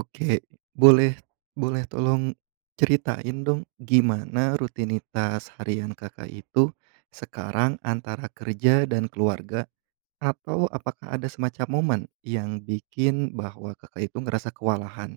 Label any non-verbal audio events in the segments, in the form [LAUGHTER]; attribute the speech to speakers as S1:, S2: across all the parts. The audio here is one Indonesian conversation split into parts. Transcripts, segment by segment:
S1: Oke, boleh boleh tolong ceritain dong gimana rutinitas harian Kakak itu sekarang antara kerja dan keluarga? Atau apakah ada semacam momen yang bikin bahwa Kakak itu ngerasa kewalahan?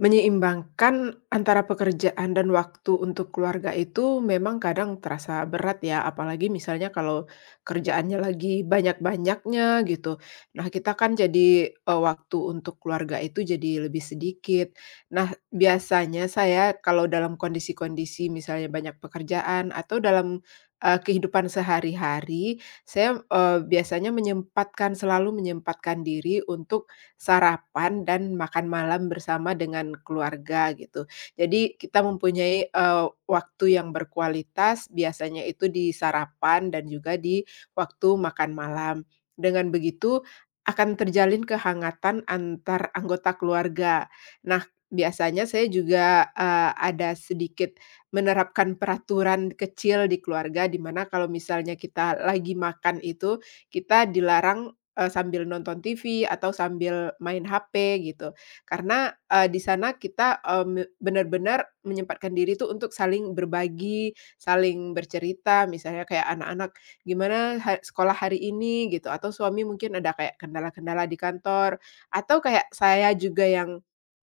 S2: Menyeimbangkan antara pekerjaan dan waktu untuk keluarga itu memang kadang terasa berat ya, apalagi misalnya kalau kerjaannya lagi banyak-banyaknya gitu. Nah, kita kan jadi, waktu untuk keluarga itu jadi lebih sedikit. Nah, biasanya saya kalau dalam kondisi-kondisi misalnya banyak pekerjaan atau dalam, kehidupan sehari-hari, saya, biasanya selalu menyempatkan diri untuk sarapan dan makan malam bersama dengan keluarga gitu. Jadi kita mempunyai, waktu yang berkualitas biasanya itu di sarapan dan juga di waktu makan malam. Dengan begitu akan terjalin kehangatan antar anggota keluarga. Nah, biasanya saya juga, ada sedikit menerapkan peraturan kecil di keluarga di mana kalau misalnya kita lagi makan itu, kita dilarang sambil nonton TV atau sambil main HP gitu. Karena, di sana kita, eee, me benar-benar menyempatkan diri tuh untuk saling berbagi, saling bercerita, misalnya kayak anak-anak, "Gimana sekolah hari ini?" gitu, atau suami mungkin ada kayak kendala-kendala di kantor, atau kayak saya juga yang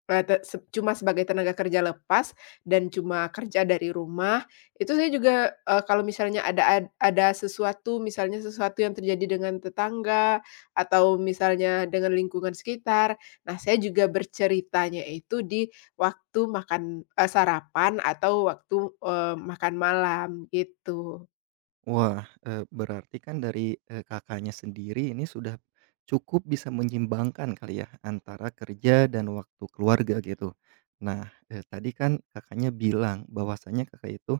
S2: Eee, te se cuma sebagai tenaga kerja lepas dan cuma kerja dari rumah, itu saya juga, kalau misalnya ada ada sesuatu, misalnya sesuatu yang terjadi dengan tetangga atau misalnya dengan lingkungan sekitar, nah saya juga berceritanya itu di waktu makan sarapan atau waktu, makan malam, gitu.
S1: Wah, berarti kan dari, Kakaknya sendiri ini sudah cukup bisa menyeimbangkan kali ya antara kerja dan waktu keluarga gitu. Nah, tadi kan Kakaknya bilang bahwasanya Kakak itu,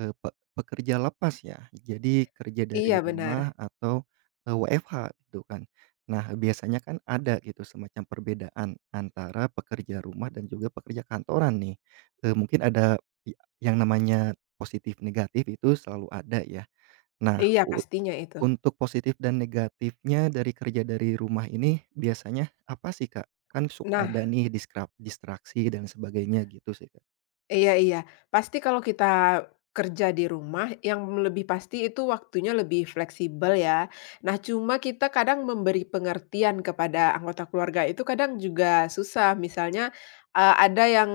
S1: eee, pe pekerja lepas ya, jadi kerja dari
S2: Iya, benar.
S1: rumah atau, WFH gitu kan. Nah, biasanya kan ada gitu semacam perbedaan antara pekerja rumah dan juga pekerja kantoran nih. Mungkin ada ya yang namanya positif negatif itu selalu ada ya. Nah,
S2: Iya, pastinya itu.
S1: untuk positif dan negatifnya dari kerja dari rumah ini biasanya apa sih, Kak? Kan suka
S2: Nah,
S1: ada nih distraksi dan sebagainya gitu sih, Kak.
S2: iya, iya. Pasti kalau kita kerja di rumah, yang lebih pasti itu waktunya lebih fleksibel ya. Nah, cuma kita kadang memberi pengertian kepada anggota keluarga itu kadang juga susah. Misalnya, ada yang,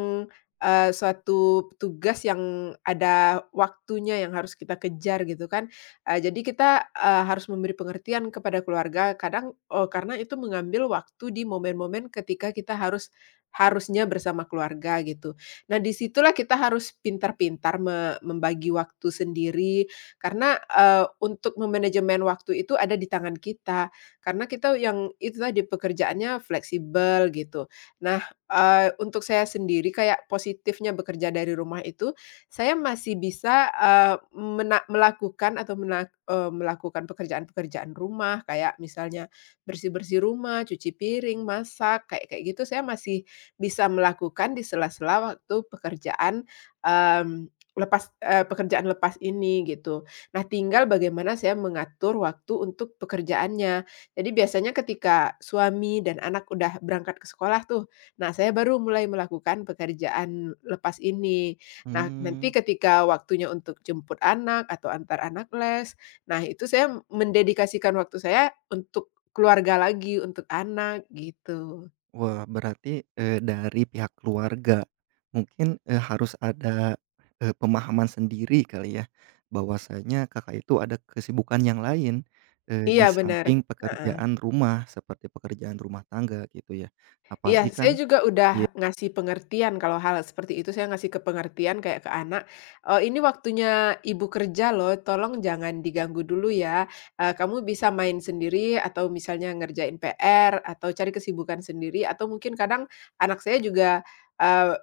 S2: suatu tugas yang ada waktunya yang harus kita kejar gitu kan. Jadi kita, harus memberi pengertian kepada keluarga kadang, karena itu mengambil waktu di momen-momen ketika kita harusnya bersama keluarga gitu. Nah, disitulah kita harus pintar-pintar membagi waktu sendiri karena, untuk memanajemen waktu itu ada di tangan kita, karena kita yang itu tadi pekerjaannya fleksibel gitu. Nah, untuk saya sendiri kayak positifnya bekerja dari rumah itu, saya masih bisa, eee, mena melakukan atau melakukan pekerjaan-pekerjaan rumah kayak misalnya bersih-bersih rumah, cuci piring, masak, kayak kayak gitu saya masih bisa melakukan di sela-sela waktu pekerjaan, mmm, pekerjaan lepas ini gitu. Nah, tinggal bagaimana saya mengatur waktu untuk pekerjaannya. Jadi biasanya ketika suami dan anak udah berangkat ke sekolah tuh, nah saya baru mulai melakukan pekerjaan lepas ini. Nah, nanti
S1: Mmm,
S2: ketika waktunya untuk jemput anak atau antar anak les, nah itu saya mendedikasikan waktu saya untuk keluarga lagi, untuk anak gitu.
S1: wah berarti, dari pihak keluarga mungkin, harus ada, pemahaman sendiri kali ya, bahwasanya Kakak itu ada kesibukan yang lain, di
S2: Iya, benar.
S1: samping pekerjaan rumah seperti pekerjaan rumah tangga gitu ya. Apalagi
S2: Iya,
S1: kan
S2: saya juga
S1: ya
S2: udah ngasih pengertian kalau hal seperti itu, saya ngasih ke pengertian kayak ke anak, "Ini waktunya ibu kerja loh, tolong jangan diganggu dulu ya, kamu bisa main sendiri atau misalnya ngerjain PR atau cari kesibukan sendiri," atau mungkin kadang anak saya juga, eee,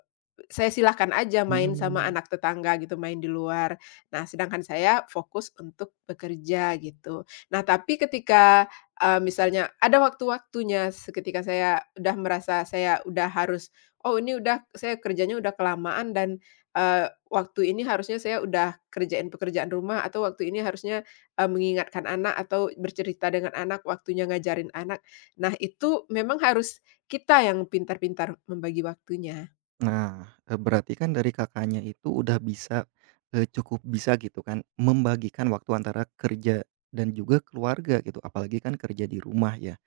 S2: saya silahkan aja main sama
S1: hmm.
S2: anak tetangga gitu, main di luar. Nah, sedangkan saya fokus untuk bekerja gitu. Nah, tapi ketika misalnya ada waktu-waktunya seketika saya udah merasa saya udah harus, "Oh, ini udah, saya kerjanya udah kelamaan dan, waktu ini harusnya saya udah kerjain pekerjaan rumah atau waktu ini harusnya, mengingatkan anak atau bercerita dengan anak, waktunya ngajarin anak." Nah, itu memang harus kita yang pintar-pintar membagi waktunya.
S1: Nah, berarti kan dari Kakaknya itu udah bisa, cukup bisa gitu kan membagikan waktu antara kerja dan juga keluarga gitu, apalagi kan kerja di rumah ya,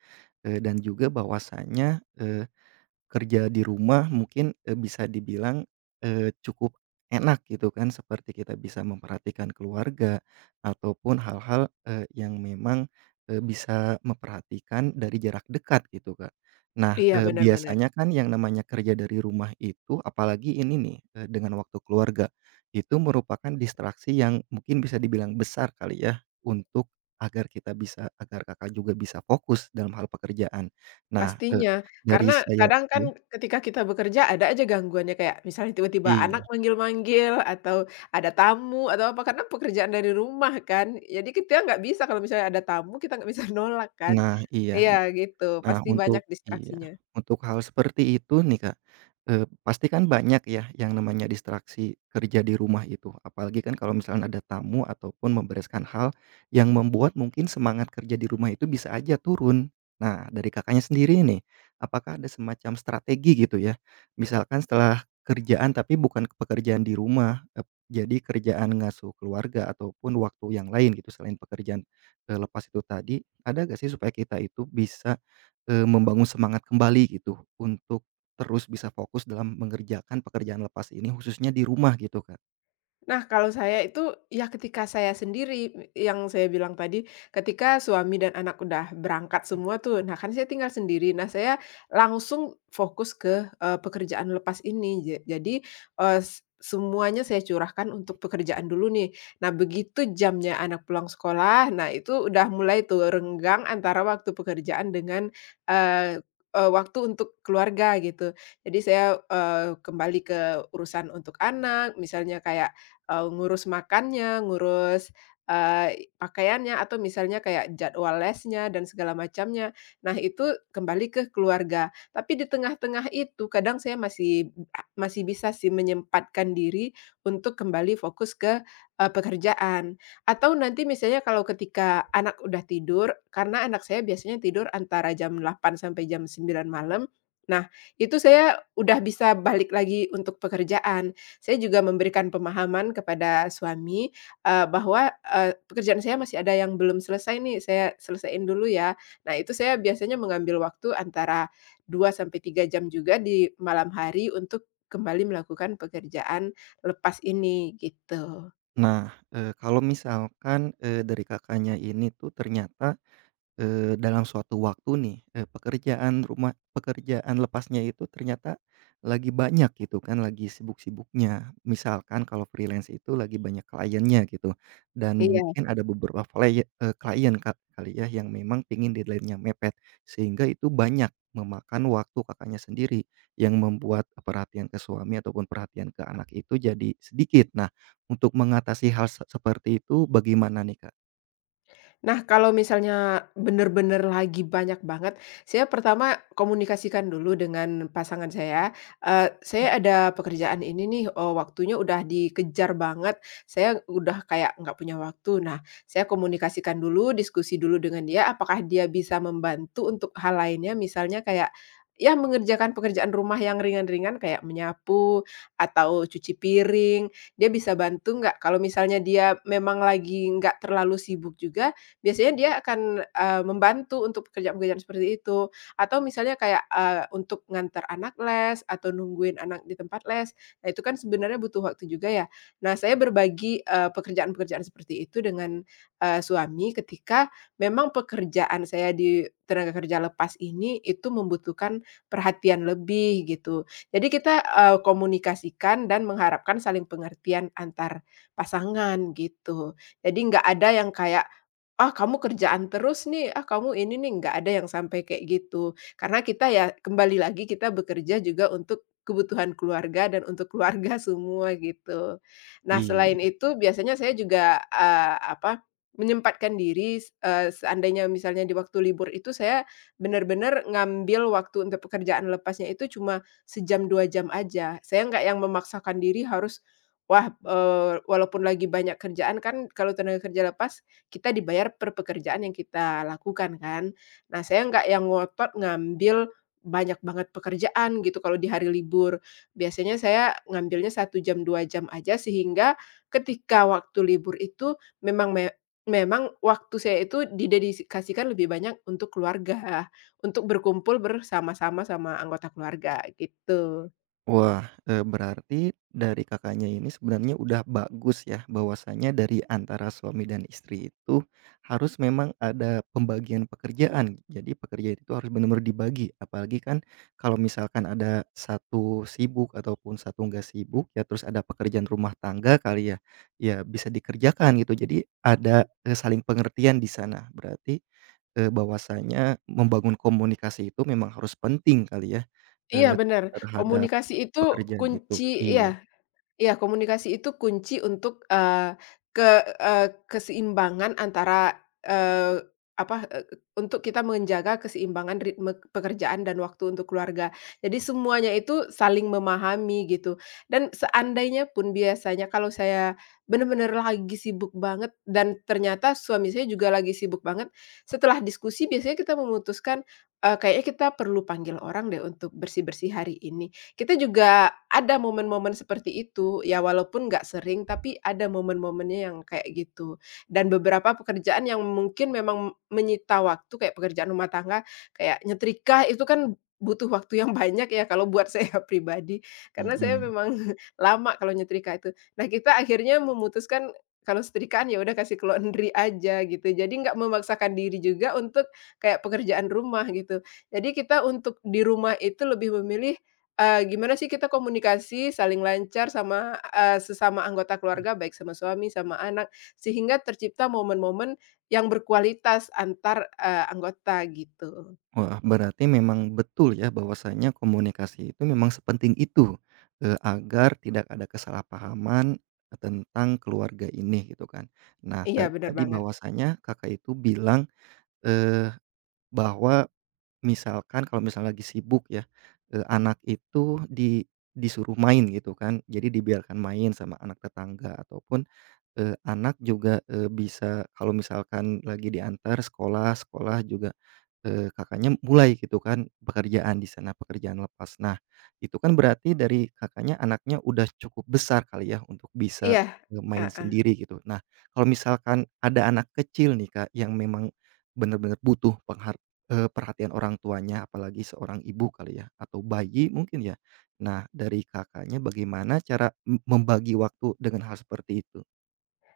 S1: dan juga bahwasanya, kerja di rumah mungkin, bisa dibilang, cukup enak gitu kan, seperti kita bisa memperhatikan keluarga ataupun hal-hal, yang memang, bisa memperhatikan dari jarak dekat gitu, Kak. Nah,
S2: Iya, benar-benar.
S1: biasanya kan yang namanya kerja dari rumah itu apalagi ini nih, dengan waktu keluarga, itu merupakan distraksi yang mungkin bisa dibilang besar kali ya untuk agar kita bisa agar Kakak juga bisa fokus dalam hal pekerjaan. Nah,
S2: Pastinya,
S1: dari
S2: karena
S1: saya.
S2: kadang kan
S1: Iya,
S2: ketika kita bekerja ada aja gangguannya kayak misalnya tiba-tiba
S1: iya.
S2: anak manggil-manggil atau ada tamu atau apa, karena pekerjaan dari rumah kan. Jadi kita nggak bisa kalau misalnya ada tamu kita nggak bisa [LAUGHS] nolak kan.
S1: Nah, iya.
S2: Iya, gitu,
S1: Nah,
S2: pasti banyak
S1: untuk iya,
S2: distraksinya.
S1: untuk hal seperti itu nih, Kak, pasti kan banyak ya yang namanya distraksi kerja di rumah itu, apalagi kan kalau misalnya ada tamu ataupun membereskan hal yang membuat mungkin semangat kerja di rumah itu bisa aja turun. Nah, dari Kakaknya sendiri nih, apakah ada semacam strategi gitu ya, misalkan setelah kerjaan tapi bukan pekerjaan di rumah, jadi kerjaan ngasuh keluarga ataupun waktu yang lain gitu selain pekerjaan, lepas itu tadi, ada gak sih supaya kita itu bisa membangun semangat kembali gitu untuk terus bisa fokus dalam mengerjakan pekerjaan lepas ini khususnya di rumah gitu, Kak.
S2: Nah, kalau saya itu, ya ketika saya sendiri, yang saya bilang tadi, ketika suami dan anak udah berangkat
S1: Mhm.
S2: semua tuh, nah kan saya tinggal sendiri. Nah, saya langsung fokus ke, pekerjaan lepas ini. Jadi, eee, s semuanya saya curahkan untuk pekerjaan dulu nih. Nah, begitu jamnya anak pulang sekolah, nah itu udah mulai tuh renggang antara waktu pekerjaan dengan, eee eee, waktu untuk keluarga gitu. Jadi saya, kembali ke urusan untuk anak, misalnya kayak ngurus makannya, ngurus, pakaiannya, atau misalnya kayak jadwal lesnya dan segala macamnya. Nah, itu kembali ke keluarga. Tapi di tengah-tengah itu kadang saya masih masih bisa sih menyempatkan diri untuk kembali fokus ke, pekerjaan. Atau nanti misalnya kalau ketika anak udah tidur, karena anak saya biasanya tidur antara jam 8 sampai jam 9 malam. Nah, itu saya udah bisa balik lagi untuk pekerjaan. Saya juga memberikan pemahaman kepada suami, bahwa, pekerjaan saya masih ada yang belum selesai nih, saya selesaiin dulu ya. Nah, itu saya biasanya mengambil waktu antara 2 sampai 3 jam juga di malam hari untuk kembali melakukan pekerjaan lepas ini, gitu.
S1: Nah, kalau misalkan, dari Kakaknya ini tuh ternyata dalam suatu waktu nih, pekerjaan rumah pekerjaan lepasnya itu ternyata lagi banyak gitu kan, lagi sibuk-sibuknya. Misalkan kalau freelance itu lagi banyak kliennya gitu, dan
S2: Iya.
S1: mungkin ada beberapa klien klien ka kali ya yang memang pingin deadline-nya mepet, sehingga itu banyak memakan waktu Kakaknya sendiri, yang membuat perhatian ke suami ataupun perhatian ke anak itu jadi sedikit. Nah, untuk mengatasi hal seperti itu bagaimana nih, Kak?
S2: Nah, kalau misalnya bener-bener lagi banyak banget, saya pertama komunikasikan dulu dengan pasangan saya, "Saya ada pekerjaan ini nih, waktunya udah dikejar banget, saya udah kayak nggak punya waktu." Nah, saya komunikasikan dulu, diskusi dulu dengan dia, apakah dia bisa membantu untuk hal lainnya, misalnya kayak, ya, mengerjakan pekerjaan rumah yang ringan-ringan kayak menyapu atau cuci piring, dia bisa bantu nggak? Kalau misalnya dia memang lagi nggak terlalu sibuk juga, biasanya dia akan, membantu untuk pekerjaan-pekerjaan seperti itu. Atau misalnya kayak, untuk ngantar anak les atau nungguin anak di tempat les. Nah, itu kan sebenarnya butuh waktu juga ya. Nah, saya berbagi, pekerjaan-pekerjaan seperti itu dengan, suami ketika memang pekerjaan saya di tenaga kerja lepas ini itu membutuhkan perhatian lebih gitu. Jadi kita, komunikasikan dan mengharapkan saling pengertian antar pasangan gitu. Jadi nggak ada yang kayak "Ah, kamu kerjaan terus nih, ah, kamu ini nih," nggak ada yang sampai kayak gitu. Karena kita ya kembali lagi kita bekerja juga untuk kebutuhan keluarga dan untuk keluarga [LAUGHS] semua gitu. Nah, selain
S1: Iya.
S2: itu biasanya saya juga, menyempatkan diri, seandainya misalnya di waktu libur itu saya benar-benar ngambil waktu untuk pekerjaan lepasnya itu cuma sejam, 2 jam aja. Saya nggak yang memaksakan diri harus, walaupun lagi banyak kerjaan kan kalau tenaga kerja lepas kita dibayar per pekerjaan yang kita lakukan kan. Nah, saya nggak yang ngotot ngambil banyak banget pekerjaan gitu kalau di hari libur. Biasanya saya ngambilnya 1 jam, 2 jam aja sehingga ketika waktu libur itu memang memang waktu saya itu didedikasikan lebih banyak untuk keluarga, untuk berkumpul bersama-sama sama anggota keluarga gitu.
S1: Wah, berarti dari Kakaknya ini sebenarnya udah bagus ya bahwasanya dari antara suami dan istri itu harus memang ada pembagian pekerjaan. Jadi pekerjaan itu harus benar-benar dibagi, apalagi kan kalau misalkan ada satu sibuk ataupun satu nggak sibuk, ya terus ada pekerjaan rumah tangga kali ya, ya bisa dikerjakan gitu. Jadi ada, saling pengertian di sana. Berarti bahwasanya membangun komunikasi itu memang harus penting kali ya,
S2: Iya,
S1: eee,
S2: benar,
S1: terhadap
S2: komunikasi itu
S1: pekerjaan itu.
S2: kunci
S1: Iya,
S2: ya. Iya, komunikasi itu kunci untuk, ke keseimbangan antara, apa, eee, untuk kita menjaga keseimbangan ritme pekerjaan dan waktu untuk keluarga. Jadi semuanya itu saling memahami gitu. Dan seandainya pun biasanya kalau saya benar-benar lagi sibuk banget dan ternyata suami saya juga lagi sibuk banget, setelah diskusi biasanya kita memutuskan, kayaknya kita perlu panggil orang deh untuk bersih-bersih hari ini. Kita juga ada momen-momen seperti itu, ya walaupun nggak sering, tapi ada momen-momennya yang kayak gitu. Dan beberapa pekerjaan yang mungkin memang menyita waktu, kayak pekerjaan rumah tangga, kayak nyetrika itu kan butuh waktu yang [LAUGHS] banyak ya kalau buat saya [LAUGHS] pribadi, karena saya
S1: mhm.
S2: memang [LAUGHS] lama kalau nyetrika itu. Nah, kita akhirnya memutuskan kalau setrikaan ya udah kasih ke laundry aja gitu. Jadi nggak memaksakan diri juga untuk kayak pekerjaan rumah gitu. Jadi kita untuk di rumah itu lebih memilih gimana sih kita komunikasi saling lancar sama, sesama anggota keluarga, baik sama suami, sama anak, sehingga tercipta momen-momen yang berkualitas antar, anggota gitu.
S1: Wah, berarti memang betul ya bahwasanya komunikasi itu memang sepenting itu, agar tidak ada kesalahpahaman tentang keluarga ini gitu kan. Nah,
S2: Iya, benar
S1: tadi
S2: banget.
S1: bahwasanya Kakak itu bilang, eee, bahwa misalkan kalau misalnya lagi sibuk ya, anak itu disuruh main gitu kan, jadi dibiarkan main sama anak tetangga ataupun, anak juga, bisa kalau misalkan lagi diantar sekolah sekolah juga Kakaknya mulai gitu kan pekerjaan di sana, pekerjaan lepas. Nah, itu kan berarti dari Kakaknya anaknya udah cukup besar kali ya untuk bisa,
S2: Iya,
S1: main
S2: heeh.
S1: sendiri gitu. Nah, kalau misalkan ada anak kecil nih, Kak, yang memang benar-benar butuh perhatian orang tuanya, apalagi seorang ibu kali ya atau bayi mungkin ya. Nah, dari Kakaknya bagaimana cara membagi waktu dengan hal seperti itu?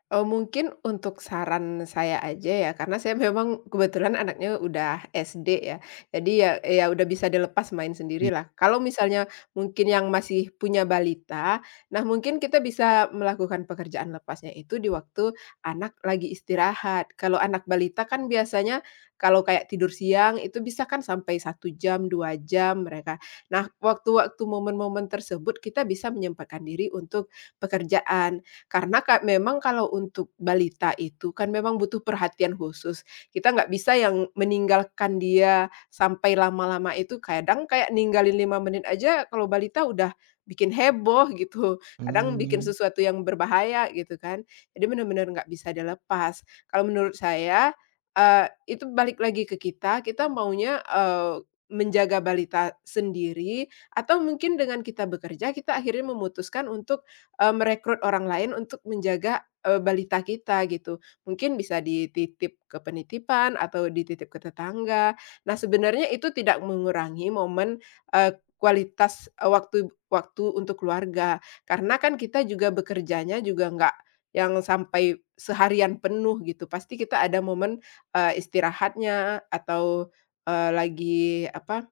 S2: Mungkin untuk saran saya aja ya, karena saya memang kebetulan anaknya udah SD ya. Jadi ya, ya udah bisa dilepas main
S1: I
S2: sendirilah. Kalau misalnya mungkin yang masih punya balita, nah mungkin kita bisa melakukan pekerjaan lepasnya itu di waktu anak lagi istirahat. Kalau anak balita kan biasanya kalau kayak tidur siang itu bisa kan sampai 1 jam, 2 jam mereka. Nah, waktu-waktu momen-momen tersebut kita bisa menyempatkan diri untuk pekerjaan. Karena memang kalau untuk balita itu kan memang butuh perhatian khusus. Kita nggak bisa yang meninggalkan dia sampai lama-lama itu, kadang kayak ninggalin 5 menit aja kalau balita udah bikin heboh [LAUGHS] gitu, kadang bikin
S1: Mmm,
S2: sesuatu yang berbahaya gitu kan. Jadi benar-benar nggak bisa dilepas. Kalau menurut saya, eee, itu balik lagi ke kita, kita maunya, menjaga balita sendiri atau mungkin dengan kita bekerja, kita akhirnya memutuskan untuk merekrut orang lain untuk menjaga, balita kita gitu. Mungkin bisa dititip ke penitipan atau dititip ke tetangga. Nah, sebenarnya itu tidak mengurangi momen, kualitas, waktu waktu untuk keluarga. Karena kan kita juga bekerjanya juga nggak yang sampai seharian penuh gitu, pasti kita ada momen, istirahatnya atau, eee, lagi apa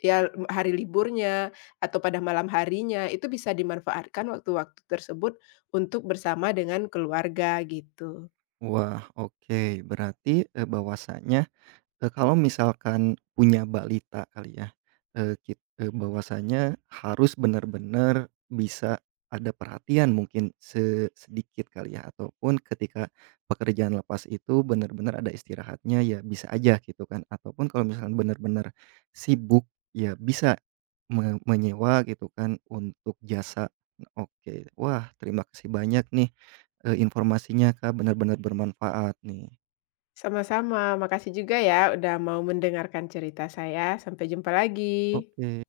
S2: ya, hari liburnya atau pada malam harinya, itu bisa dimanfaatkan waktu-waktu tersebut untuk bersama dengan keluarga, gitu.
S1: wah, oke. Berarti, bahwasanya kalau misalkan punya balita kali ya, bahwasanya harus benar-benar bisa ada perhatian mungkin sedikit kali ya, ataupun ketika pekerjaan lepas itu benar-benar ada istirahatnya, ya bisa aja gitu kan, ataupun kalau misalkan benar-benar sibuk, ya bisa menyewa gitu kan untuk jasa. Oke, wah terima kasih banyak nih, informasinya Kak, benar-benar bermanfaat nih.
S2: Sama-sama, makasih juga ya udah mau mendengarkan cerita saya. Sampai jumpa lagi.
S1: Oke.